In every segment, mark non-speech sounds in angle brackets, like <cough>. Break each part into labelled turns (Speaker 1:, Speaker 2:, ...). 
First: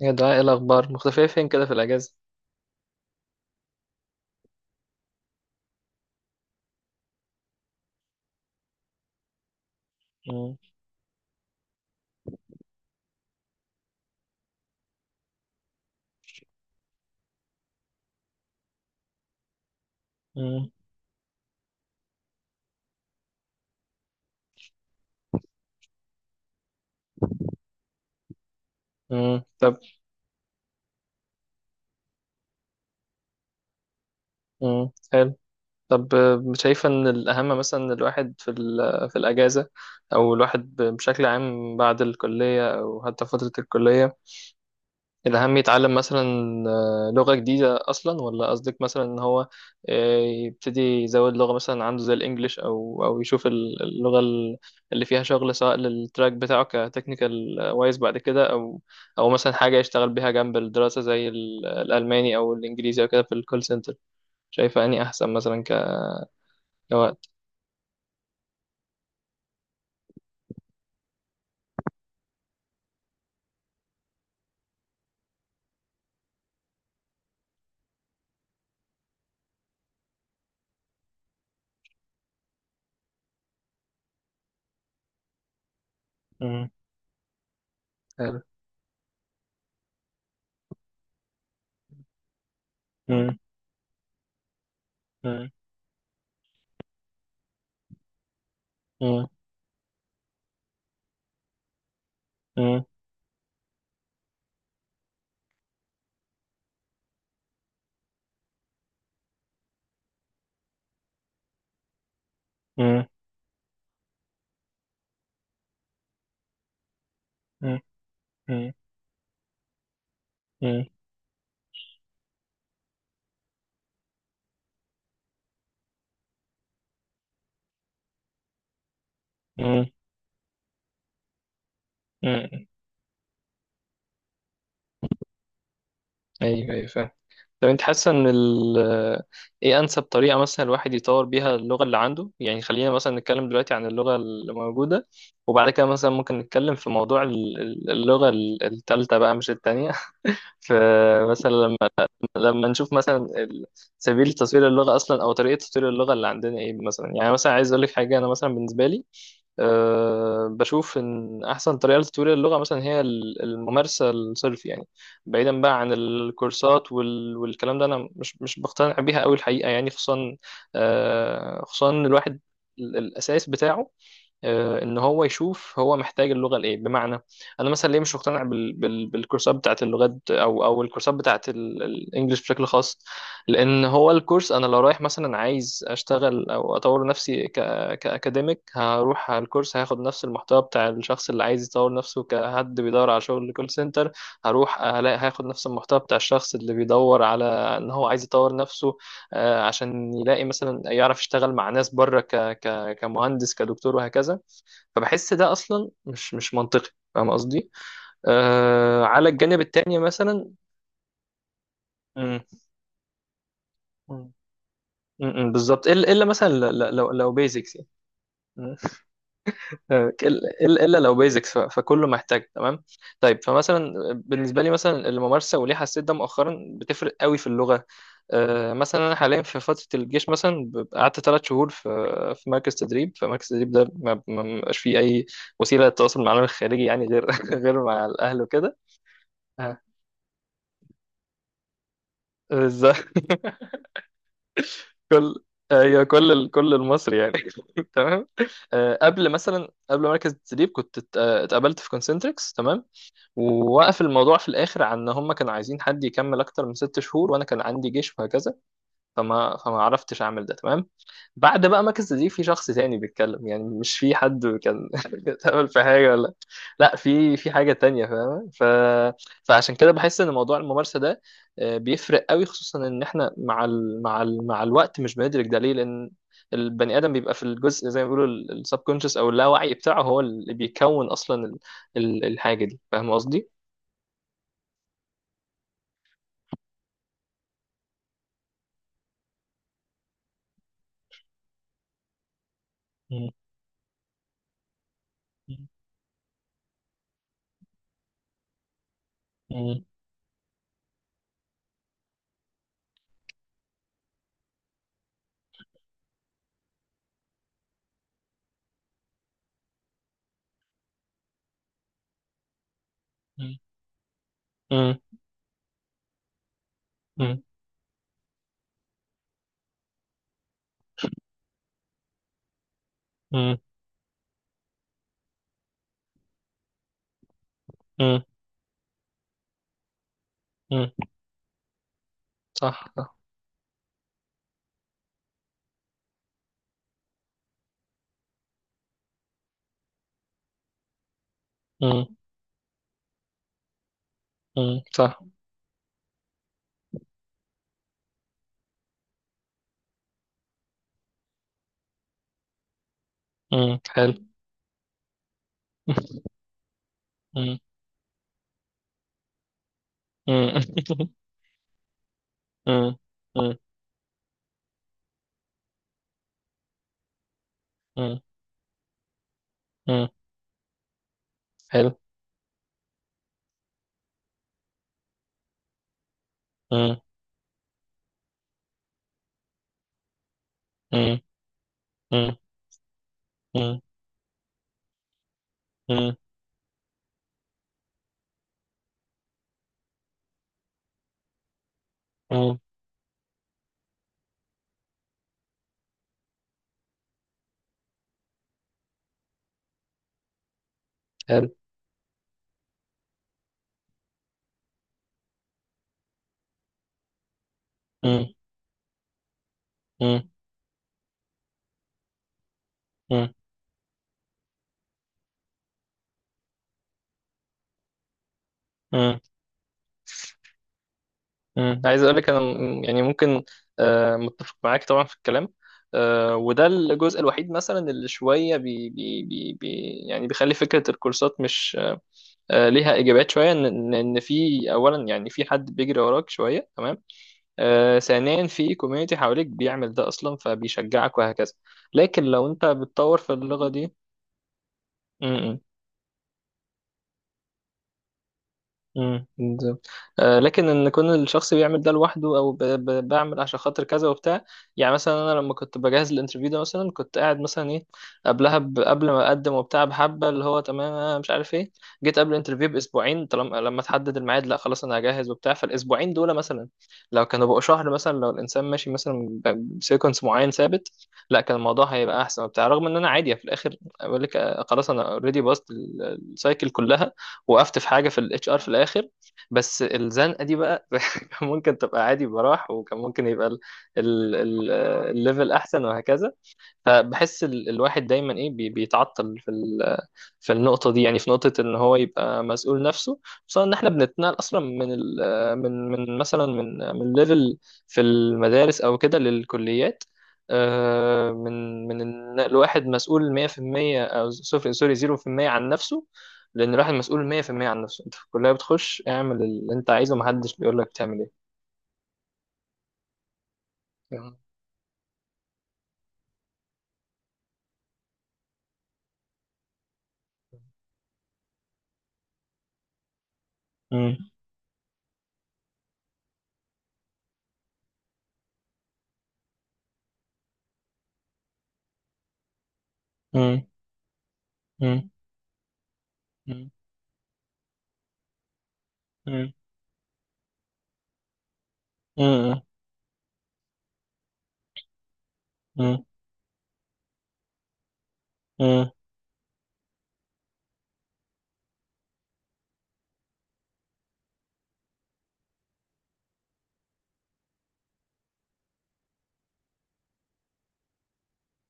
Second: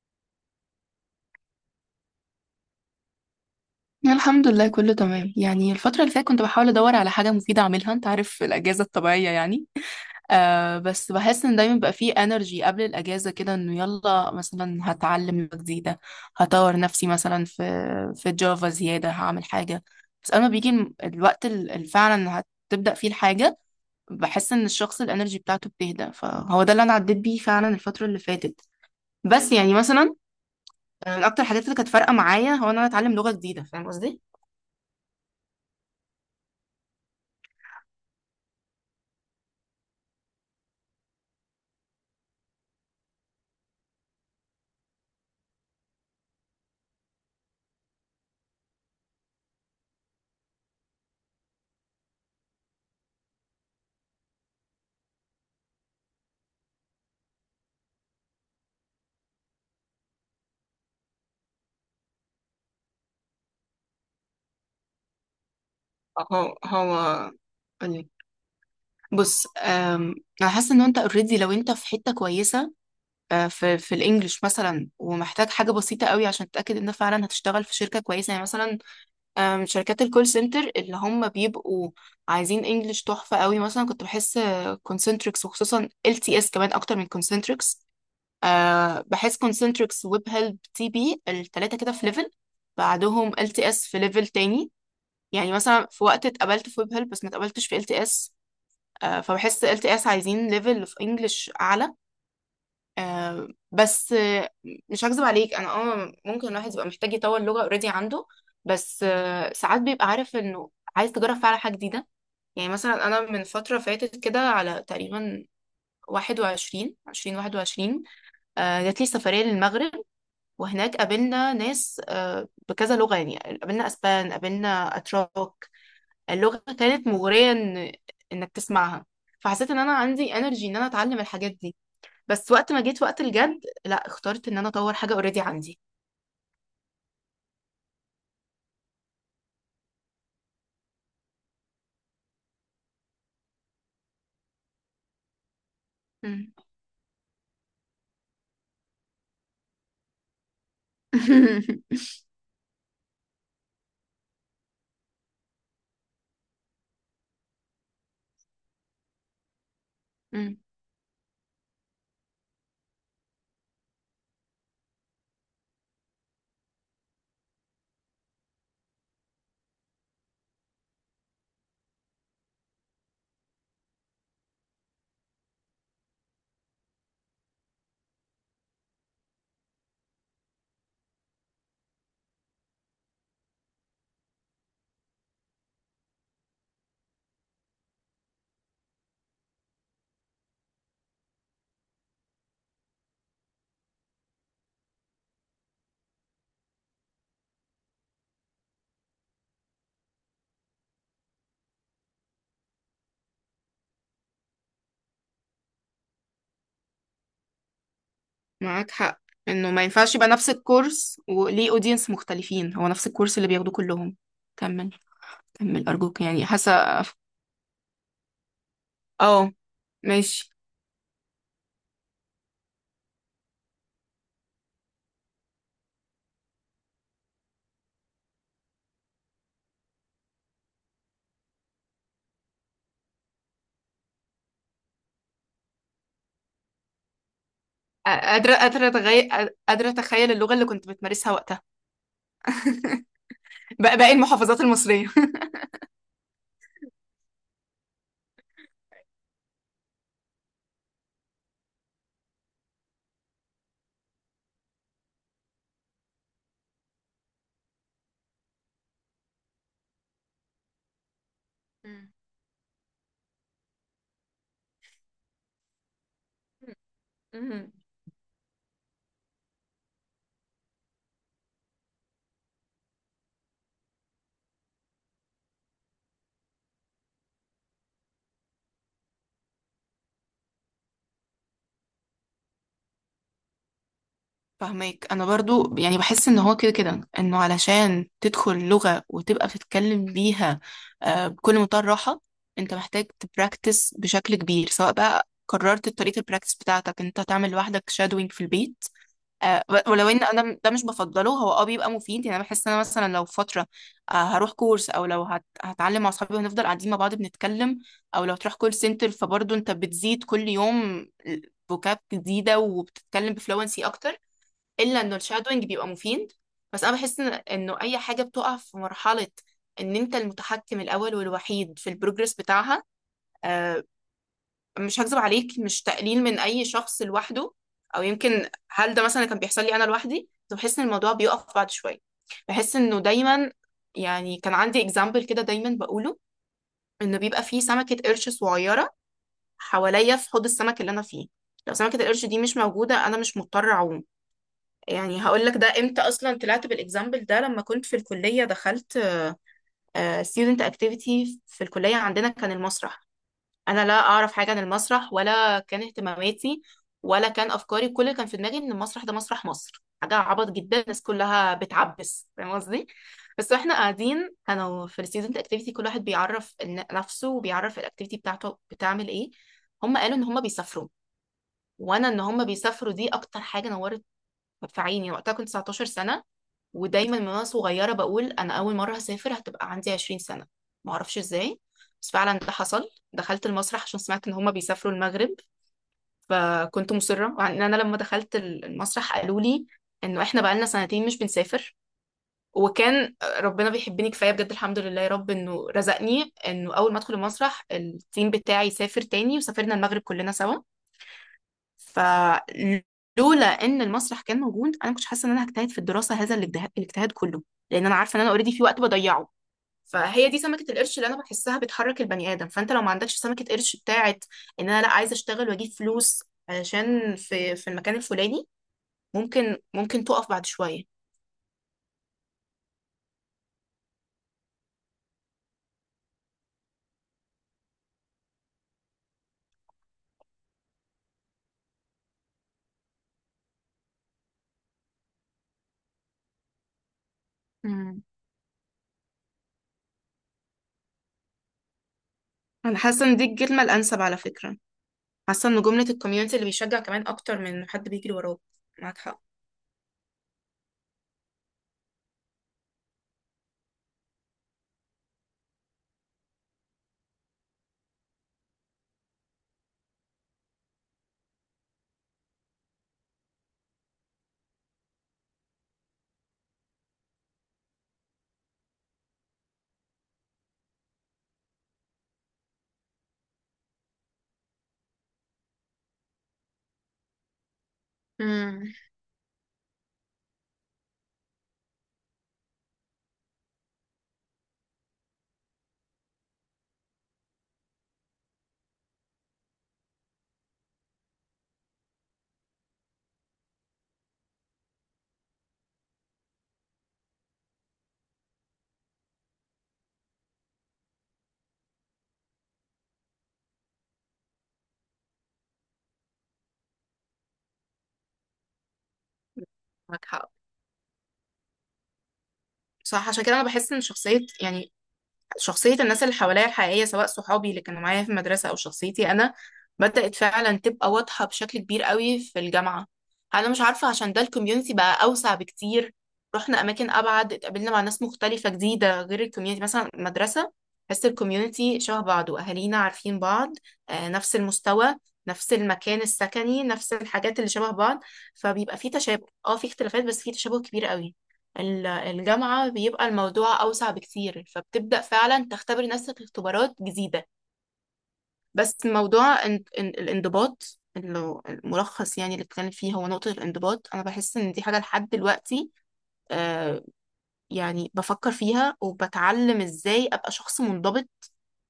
Speaker 1: يا دعاء ايه الاخبار مختفيه فين كده في الاجازه.
Speaker 2: الحمد لله، كله تمام. يعني الفترة اللي فاتت كنت بحاول أدور على حاجة مفيدة أعملها. أنت عارف الأجازة الطبيعية يعني.
Speaker 1: مم.
Speaker 2: بس بحس إن دايما بيبقى فيه انرجي قبل الأجازة، كده إنه يلا مثلا هتعلم لغة جديدة، هطور نفسي مثلا في جافا زيادة، هعمل حاجة. بس أما بيجي
Speaker 1: مم.
Speaker 2: اللي فعلا هتبدأ فيه الحاجة بحس إن الشخص الانرجي بتاعته بتهدى. فهو ده اللي أنا عديت بيه فعلا الفترة اللي فاتت.
Speaker 1: مم.
Speaker 2: بس يعني
Speaker 1: طب.
Speaker 2: مثلا، من أكتر الحاجات اللي كانت فارقة معايا هو إن أنا أتعلم لغة جديدة. فاهم قصدي؟
Speaker 1: مم. حلو. طب شايفه ان الاهم مثلا إن الواحد في في الاجازه، او الواحد بشكل عام بعد الكليه او حتى فتره الكليه الأهم يتعلم مثلا لغة جديدة أصلا، ولا قصدك مثلا إن هو يبتدي يزود لغة مثلا عنده زي الإنجليش، أو أو يشوف اللغة اللي فيها شغل سواء للتراك بتاعه كتكنيكال وايز بعد كده، أو أو مثلا حاجة يشتغل بيها جنب الدراسة زي الألماني أو الإنجليزي أو كده في الكول سنتر. شايفة أني أحسن مثلا
Speaker 2: هو هو،
Speaker 1: كوقت.
Speaker 2: قولي. بص، انا حاسه ان انت اوريدي لو انت في حته كويسه. في الانجليش مثلا، ومحتاج حاجه بسيطه قوي عشان تتاكد ان فعلا هتشتغل في شركه كويسه. يعني مثلا، شركات الكول سنتر اللي هم بيبقوا عايزين انجليش تحفه قوي، مثلا كنت بحس كونسنتريكس، وخصوصا ال تي اس
Speaker 1: مم.
Speaker 2: كمان اكتر من كونسنتريكس.
Speaker 1: حلو.
Speaker 2: بحس كونسنتريكس، ويب هيلب، تي بي الثلاثه كده في ليفل، بعدهم
Speaker 1: مم.
Speaker 2: ال تي اس في ليفل تاني.
Speaker 1: مم.
Speaker 2: يعني مثلا في وقت اتقبلت في ويب هيلب بس ما اتقبلتش في ال تي اس.
Speaker 1: مم.
Speaker 2: فبحس ال تي اس عايزين ليفل في انجلش اعلى.
Speaker 1: مم.
Speaker 2: آه، بس آه، مش هكذب عليك، انا ممكن الواحد يبقى محتاج يطور لغة اوريدي عنده. بس ساعات بيبقى عارف انه عايز تجرب فعلا حاجة جديدة. يعني
Speaker 1: مم.
Speaker 2: مثلا انا من فترة فاتت، كده على تقريبا 21 20 21.
Speaker 1: مم.
Speaker 2: جات لي سفرية للمغرب،
Speaker 1: مم.
Speaker 2: وهناك قابلنا ناس بكذا لغة، يعني قابلنا اسبان، قابلنا اتراك. اللغة كانت مغرية إن إنك تسمعها، فحسيت إن
Speaker 1: مم.
Speaker 2: أنا عندي انرجي إن أنا أتعلم الحاجات دي. بس
Speaker 1: مم.
Speaker 2: وقت ما جيت وقت الجد، لا، اخترت إن أنا أطور حاجة اوريدي عندي.
Speaker 1: أيوه أيوه فاهم. طب انت حاسه ان ال ايه انسب طريقه مثلا الواحد يطور بيها اللغه اللي عنده؟ يعني خلينا مثلا نتكلم دلوقتي عن اللغه اللي موجوده، وبعد كده مثلا ممكن
Speaker 2: مم.
Speaker 1: نتكلم في موضوع اللغه التالتة بقى مش التانية <laughs> فمثلا لما
Speaker 2: <laughs>
Speaker 1: لما نشوف مثلا سبيل تطوير اللغه اصلا، او طريقه تطوير اللغه اللي عندنا ايه مثلا. يعني مثلا عايز اقول لك حاجه، انا مثلا بالنسبه لي أه
Speaker 2: مم.
Speaker 1: بشوف ان احسن طريقه لتطوير اللغه مثلا هي الممارسه الصرف يعني، بعيدا بقى عن الكورسات والكلام ده، انا مش بقتنع بيها قوي الحقيقه، يعني خصوصا أه خصوصا إن الواحد الاساس بتاعه ان هو يشوف هو محتاج اللغه لايه. بمعنى انا مثلا ليه مش مقتنع بالكورسات بتاعت اللغات، او او الكورسات بتاعت الانجليش بشكل خاص، لان هو الكورس انا لو رايح مثلا عايز اشتغل او اطور نفسي كاكاديميك هروح على الكورس هاخد نفس المحتوى بتاع الشخص اللي عايز يطور نفسه كحد بيدور على شغل كول سنتر. هروح هلاقي هاخد نفس المحتوى بتاع الشخص اللي بيدور على ان هو عايز يطور نفسه عشان يلاقي مثلا يعرف يشتغل مع ناس بره كمهندس كدكتور وهكذا. فبحس ده اصلا مش منطقي، فاهم قصدي؟
Speaker 2: معاك
Speaker 1: آه،
Speaker 2: حق،
Speaker 1: على الجانب
Speaker 2: إنه ما
Speaker 1: التاني
Speaker 2: ينفعش يبقى نفس
Speaker 1: مثلا.
Speaker 2: الكورس وليه أودينس
Speaker 1: مم،
Speaker 2: مختلفين، هو نفس الكورس اللي بياخدوه كلهم.
Speaker 1: مم،
Speaker 2: كمل.
Speaker 1: مم، بالظبط،
Speaker 2: كمل
Speaker 1: الا
Speaker 2: أرجوك،
Speaker 1: إلا
Speaker 2: يعني
Speaker 1: مثلا
Speaker 2: حاسة.
Speaker 1: لو بيزكس يعني. مم.
Speaker 2: اه.
Speaker 1: <laughs>
Speaker 2: ماشي.
Speaker 1: الا إلا لو بيزكس فكله محتاج تمام. طيب، فمثلا بالنسبه لي مثلا الممارسه، وليه حسيت ده مؤخرا بتفرق قوي في اللغه. مثلا انا حاليا في فتره الجيش مثلا، ببقى قعدت ثلاث شهور في في مركز تدريب. فمركز التدريب ده ما بيبقاش فيه اي وسيله للتواصل مع العالم الخارجي، يعني غير <laughs> غير مع الاهل وكده. آه،
Speaker 2: قادرة أتخيل اللغة اللي كنت بتمارسها وقتها.
Speaker 1: بالظبط
Speaker 2: <laughs>
Speaker 1: <laughs>
Speaker 2: بقى باقي المحافظات المصرية.
Speaker 1: كل ايوه كل كل المصري يعني <laughs> تمام. قبل مثلا قبل مركز التدريب كنت اتقابلت في كونسنتريكس تمام. ووقف الموضوع في الاخر عن ان هم كانوا عايزين حد يكمل اكتر من ست شهور، وانا كان عندي جيش وهكذا، فما عرفتش اعمل ده تمام. بعد بقى ما
Speaker 2: مم.
Speaker 1: كذا دي في شخص تاني بيتكلم، يعني مش في حد كان <laughs> اتقبل في حاجه ولا، لا في في
Speaker 2: مم.
Speaker 1: حاجه تانية فاهمه ف... فعشان كده بحس ان موضوع الممارسه ده بيفرق قوي، خصوصا ان احنا مع الوقت مش بندرك ده ليه. لان البني ادم بيبقى في الجزء زي ما بيقولوا السبكونشس او اللاوعي بتاعه، هو اللي بيكون اصلا الحاجه دي، فاهم قصدي؟
Speaker 2: فهماك. انا برضو يعني بحس ان هو كده كده انه علشان تدخل لغة وتبقى بتتكلم بيها بكل منتهى الراحة، انت محتاج
Speaker 1: مم.
Speaker 2: تبراكتس بشكل كبير. سواء بقى قررت طريقة البراكتس بتاعتك انت تعمل لوحدك شادوينج في البيت،
Speaker 1: مم.
Speaker 2: ولو ان انا ده مش بفضله، هو بيبقى مفيد. يعني انا بحس ان انا مثلا لو فترة هروح كورس، او لو هتعلم مع اصحابي وهنفضل قاعدين مع بعض بنتكلم، او لو تروح كول سنتر، فبرضو انت بتزيد كل يوم فوكاب جديدة وبتتكلم
Speaker 1: مم.
Speaker 2: بفلونسي اكتر.
Speaker 1: مم.
Speaker 2: الا انه الشادوينج بيبقى مفيد. بس انا بحس انه اي حاجه بتقع في مرحله ان انت المتحكم الاول والوحيد في البروجرس بتاعها.
Speaker 1: مم.
Speaker 2: آه، مش هكذب عليك، مش تقليل من اي شخص لوحده، او
Speaker 1: مم.
Speaker 2: يمكن هل ده مثلا كان بيحصل لي انا لوحدي. كنت بحس ان
Speaker 1: مم.
Speaker 2: الموضوع بيقف بعد شويه، بحس
Speaker 1: صح
Speaker 2: انه
Speaker 1: صح.
Speaker 2: دايما. يعني كان عندي اكزامبل كده دايما بقوله، انه بيبقى فيه سمكه قرش صغيره حواليا في حوض السمك اللي انا فيه، لو سمكه
Speaker 1: مم.
Speaker 2: القرش دي مش موجوده انا مش مضطر اعوم.
Speaker 1: مم. صح.
Speaker 2: يعني هقول لك ده امتى اصلا طلعت بالاكزامبل ده. لما كنت في الكليه دخلت ستودنت اكتيفيتي في الكليه، عندنا كان المسرح.
Speaker 1: مم.
Speaker 2: انا لا
Speaker 1: حلو.
Speaker 2: اعرف حاجه عن المسرح ولا كان اهتماماتي ولا كان
Speaker 1: مم.
Speaker 2: افكاري. كل اللي كان في دماغي ان المسرح ده مسرح مصر، حاجه عبط
Speaker 1: مم.
Speaker 2: جدا، الناس
Speaker 1: <laughs>
Speaker 2: كلها بتعبس. فاهم قصدي؟
Speaker 1: مم.
Speaker 2: بس
Speaker 1: مم.
Speaker 2: واحنا قاعدين كانوا في الستودنت اكتيفيتي، كل واحد بيعرف نفسه وبيعرف الاكتيفيتي
Speaker 1: مم.
Speaker 2: بتاعته بتعمل ايه. هم
Speaker 1: مم.
Speaker 2: قالوا ان هم بيسافروا،
Speaker 1: حلو.
Speaker 2: وانا ان هم بيسافروا دي اكتر حاجه نورت في عيني. وقتها كنت 19 سنه،
Speaker 1: مم.
Speaker 2: ودايما من وانا صغيره بقول انا اول مره هسافر هتبقى عندي 20 سنه، معرفش
Speaker 1: مم.
Speaker 2: ازاي. بس
Speaker 1: مم.
Speaker 2: فعلا ده حصل، دخلت
Speaker 1: مم.
Speaker 2: المسرح عشان سمعت ان هما بيسافروا المغرب.
Speaker 1: مم.
Speaker 2: فكنت مصره، مع ان انا لما دخلت المسرح قالوا لي انه احنا بقالنا سنتين مش بنسافر.
Speaker 1: مم.
Speaker 2: وكان ربنا بيحبني كفايه بجد، الحمد لله يا رب، انه رزقني انه اول ما ادخل المسرح التيم بتاعي سافر تاني، وسافرنا المغرب كلنا سوا.
Speaker 1: حلو.
Speaker 2: فلولا ان المسرح كان موجود انا كنت حاسه ان انا هجتهد في الدراسه هذا الاجتهاد، الاجتهاد كله، لان انا عارفه ان
Speaker 1: مم.
Speaker 2: انا اوريدي في وقت بضيعه.
Speaker 1: مم.
Speaker 2: فهي دي سمكه القرش اللي انا بحسها بتحرك البني ادم. فانت لو ما عندكش
Speaker 1: مم.
Speaker 2: سمكه قرش بتاعت ان انا لا عايزه اشتغل واجيب فلوس عشان في في المكان الفلاني،
Speaker 1: مم.
Speaker 2: ممكن تقف بعد شويه.
Speaker 1: مم. عايز اقول لك انا يعني ممكن متفق معاك طبعا في الكلام. وده الجزء الوحيد مثلا اللي شويه يعني بيخلي فكره الكورسات مش ليها اجابات شويه، ان إن في، اولا يعني في حد بيجري وراك شويه تمام،
Speaker 2: مم.
Speaker 1: ثانيا في كوميونتي حواليك بيعمل ده اصلا فبيشجعك وهكذا، لكن لو انت
Speaker 2: انا حاسه ان
Speaker 1: بتطور
Speaker 2: دي
Speaker 1: في
Speaker 2: الكلمه
Speaker 1: اللغه دي.
Speaker 2: الانسب على فكره.
Speaker 1: م-
Speaker 2: حاسه
Speaker 1: م.
Speaker 2: ان جمله الكوميونتي اللي بيشجع كمان اكتر من حد بيجري وراك. معاك حق.
Speaker 1: بالظبط. لكن ان يكون الشخص بيعمل ده لوحده او بعمل عشان خاطر كذا وبتاع. يعني مثلا انا لما كنت بجهز الانترفيو ده مثلا، كنت قاعد مثلا ايه قبلها قبل ما اقدم وبتاع بحبه اللي هو تمام، أنا مش عارف ايه. جيت قبل الانترفيو باسبوعين، طالما لما تحدد الميعاد لا خلاص انا هجهز وبتاع. فالاسبوعين دول مثلا لو كانوا بقوا شهر مثلا، لو الانسان ماشي مثلا بسيكونس معين ثابت، لا كان الموضوع هيبقى احسن وبتاع. رغم ان انا عادي في الاخر بقول لك خلاص انا اوريدي باصت السايكل كلها، وقفت في حاجه في الاتش ار في
Speaker 2: مم.
Speaker 1: الاخر، بس الزنقه دي بقى <laughs> كان ممكن تبقى عادي براح، وكان ممكن يبقى ال- ال- الليفل احسن وهكذا. فبحس الواحد دايما ايه بيتعطل في في النقطة دي، يعني في نقطة إن هو يبقى مسؤول نفسه، خصوصا إن إحنا بنتنقل أصلا من ال آه، من من مثلا من ليفل في المدارس أو كده للكليات. من النقل واحد مسؤول 100%، أو صفر سوري 0% عن نفسه. لأن الواحد مسؤول 100% عن نفسه. أنت في الكلية بتخش اعمل اللي أنت
Speaker 2: معاك
Speaker 1: عايزه،
Speaker 2: حق.
Speaker 1: محدش بيقول لك تعمل إيه.
Speaker 2: صح، عشان كده انا بحس ان شخصيه يعني شخصية الناس اللي حواليا الحقيقية، سواء صحابي اللي كانوا معايا في المدرسة أو شخصيتي أنا، بدأت فعلا تبقى واضحة بشكل كبير قوي في الجامعة. أنا مش عارفة عشان
Speaker 1: مم.
Speaker 2: ده الكوميونتي بقى أوسع بكتير، رحنا أماكن أبعد، اتقابلنا مع ناس مختلفة جديدة غير الكوميونتي مثلا المدرسة. بس الكوميونتي شبه بعض وأهالينا عارفين بعض،
Speaker 1: مم.
Speaker 2: نفس المستوى،
Speaker 1: مم.
Speaker 2: نفس المكان السكني،
Speaker 1: مم.
Speaker 2: نفس الحاجات اللي شبه بعض. فبيبقى في تشابه،
Speaker 1: مم.
Speaker 2: اه في اختلافات بس في تشابه كبير قوي.
Speaker 1: مم.
Speaker 2: الجامعة بيبقى الموضوع أوسع بكتير، فبتبدأ فعلا تختبر نفسك اختبارات جديدة. بس
Speaker 1: مم.
Speaker 2: موضوع الانضباط الملخص يعني اللي بتكلم فيه هو نقطة الانضباط. أنا بحس إن دي حاجة لحد دلوقتي. آه يعني بفكر فيها وبتعلم إزاي أبقى شخص منضبط،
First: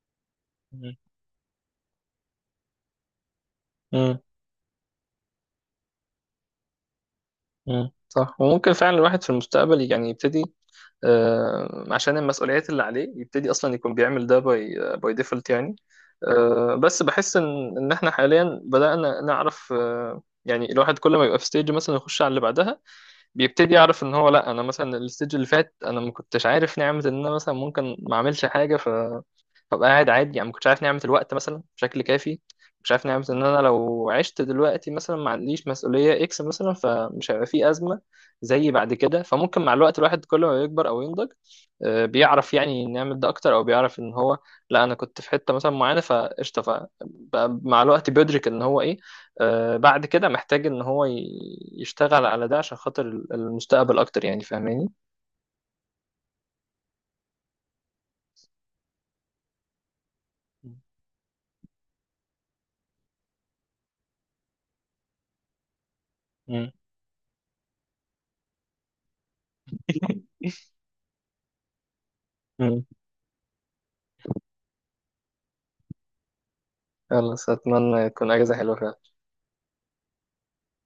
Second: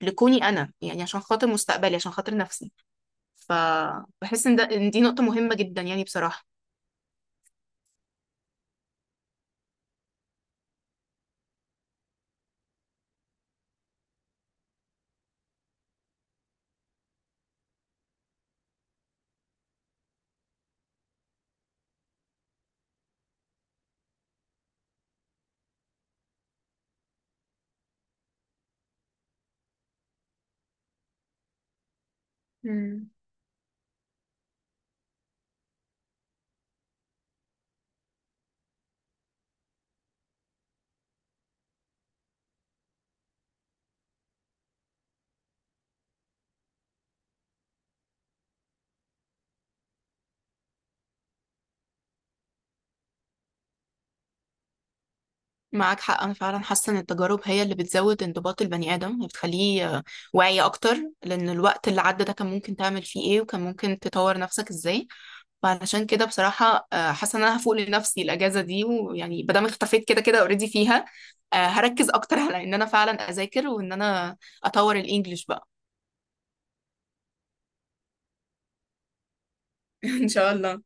Speaker 2: لكوني أنا يعني، عشان خاطر مستقبلي، عشان خاطر نفسي.
Speaker 1: مم.
Speaker 2: فبحس إن دي نقطة مهمة جدا يعني بصراحة.
Speaker 1: مم. صح. وممكن فعلا الواحد في المستقبل يعني يبتدي عشان المسؤوليات اللي عليه يبتدي اصلا يكون بيعمل ده باي باي ديفولت يعني. بس بحس ان احنا حاليا بدأنا نعرف يعني الواحد كل ما يبقى في ستيج مثلا يخش على اللي بعدها، بيبتدي يعرف ان هو لا، انا مثلا الستيج اللي فات انا ما كنتش عارف نعمة ان انا مثلا ممكن ما اعملش حاجة ببقى قاعد عادي، يعني ما كنتش عارف نعمة الوقت مثلا بشكل كافي، مش عارف نعمة ان انا لو عشت دلوقتي مثلا ما عنديش مسؤولية اكس مثلا فمش هيبقى في ازمة زي بعد كده. فممكن مع الوقت الواحد كل ما يكبر او ينضج بيعرف يعني نعمل ده اكتر، او بيعرف ان هو لا انا كنت في حتة مثلا معينة فقشطة، فبقى مع الوقت بيدرك ان هو ايه بعد كده محتاج ان هو يشتغل على ده عشان خاطر المستقبل اكتر، يعني فاهماني؟
Speaker 2: معاك حق. أنا فعلا حاسة إن التجارب هي اللي بتزود انضباط البني آدم وبتخليه واعي أكتر، لأن الوقت اللي عدى ده كان ممكن تعمل فيه إيه وكان ممكن تطور نفسك إزاي. فعلشان كده
Speaker 1: مم.
Speaker 2: بصراحة، حاسة إن أنا هفوق لنفسي الأجازة دي، ويعني مادام اختفيت كده كده أوريدي فيها. هركز أكتر على إن
Speaker 1: مم.
Speaker 2: أنا فعلا أذاكر، وإن أنا أطور الإنجليش بقى.
Speaker 1: <laughs> خلاص، اتمنى تكون اجازة حلوة فعلا.
Speaker 2: <laughs> إن شاء الله.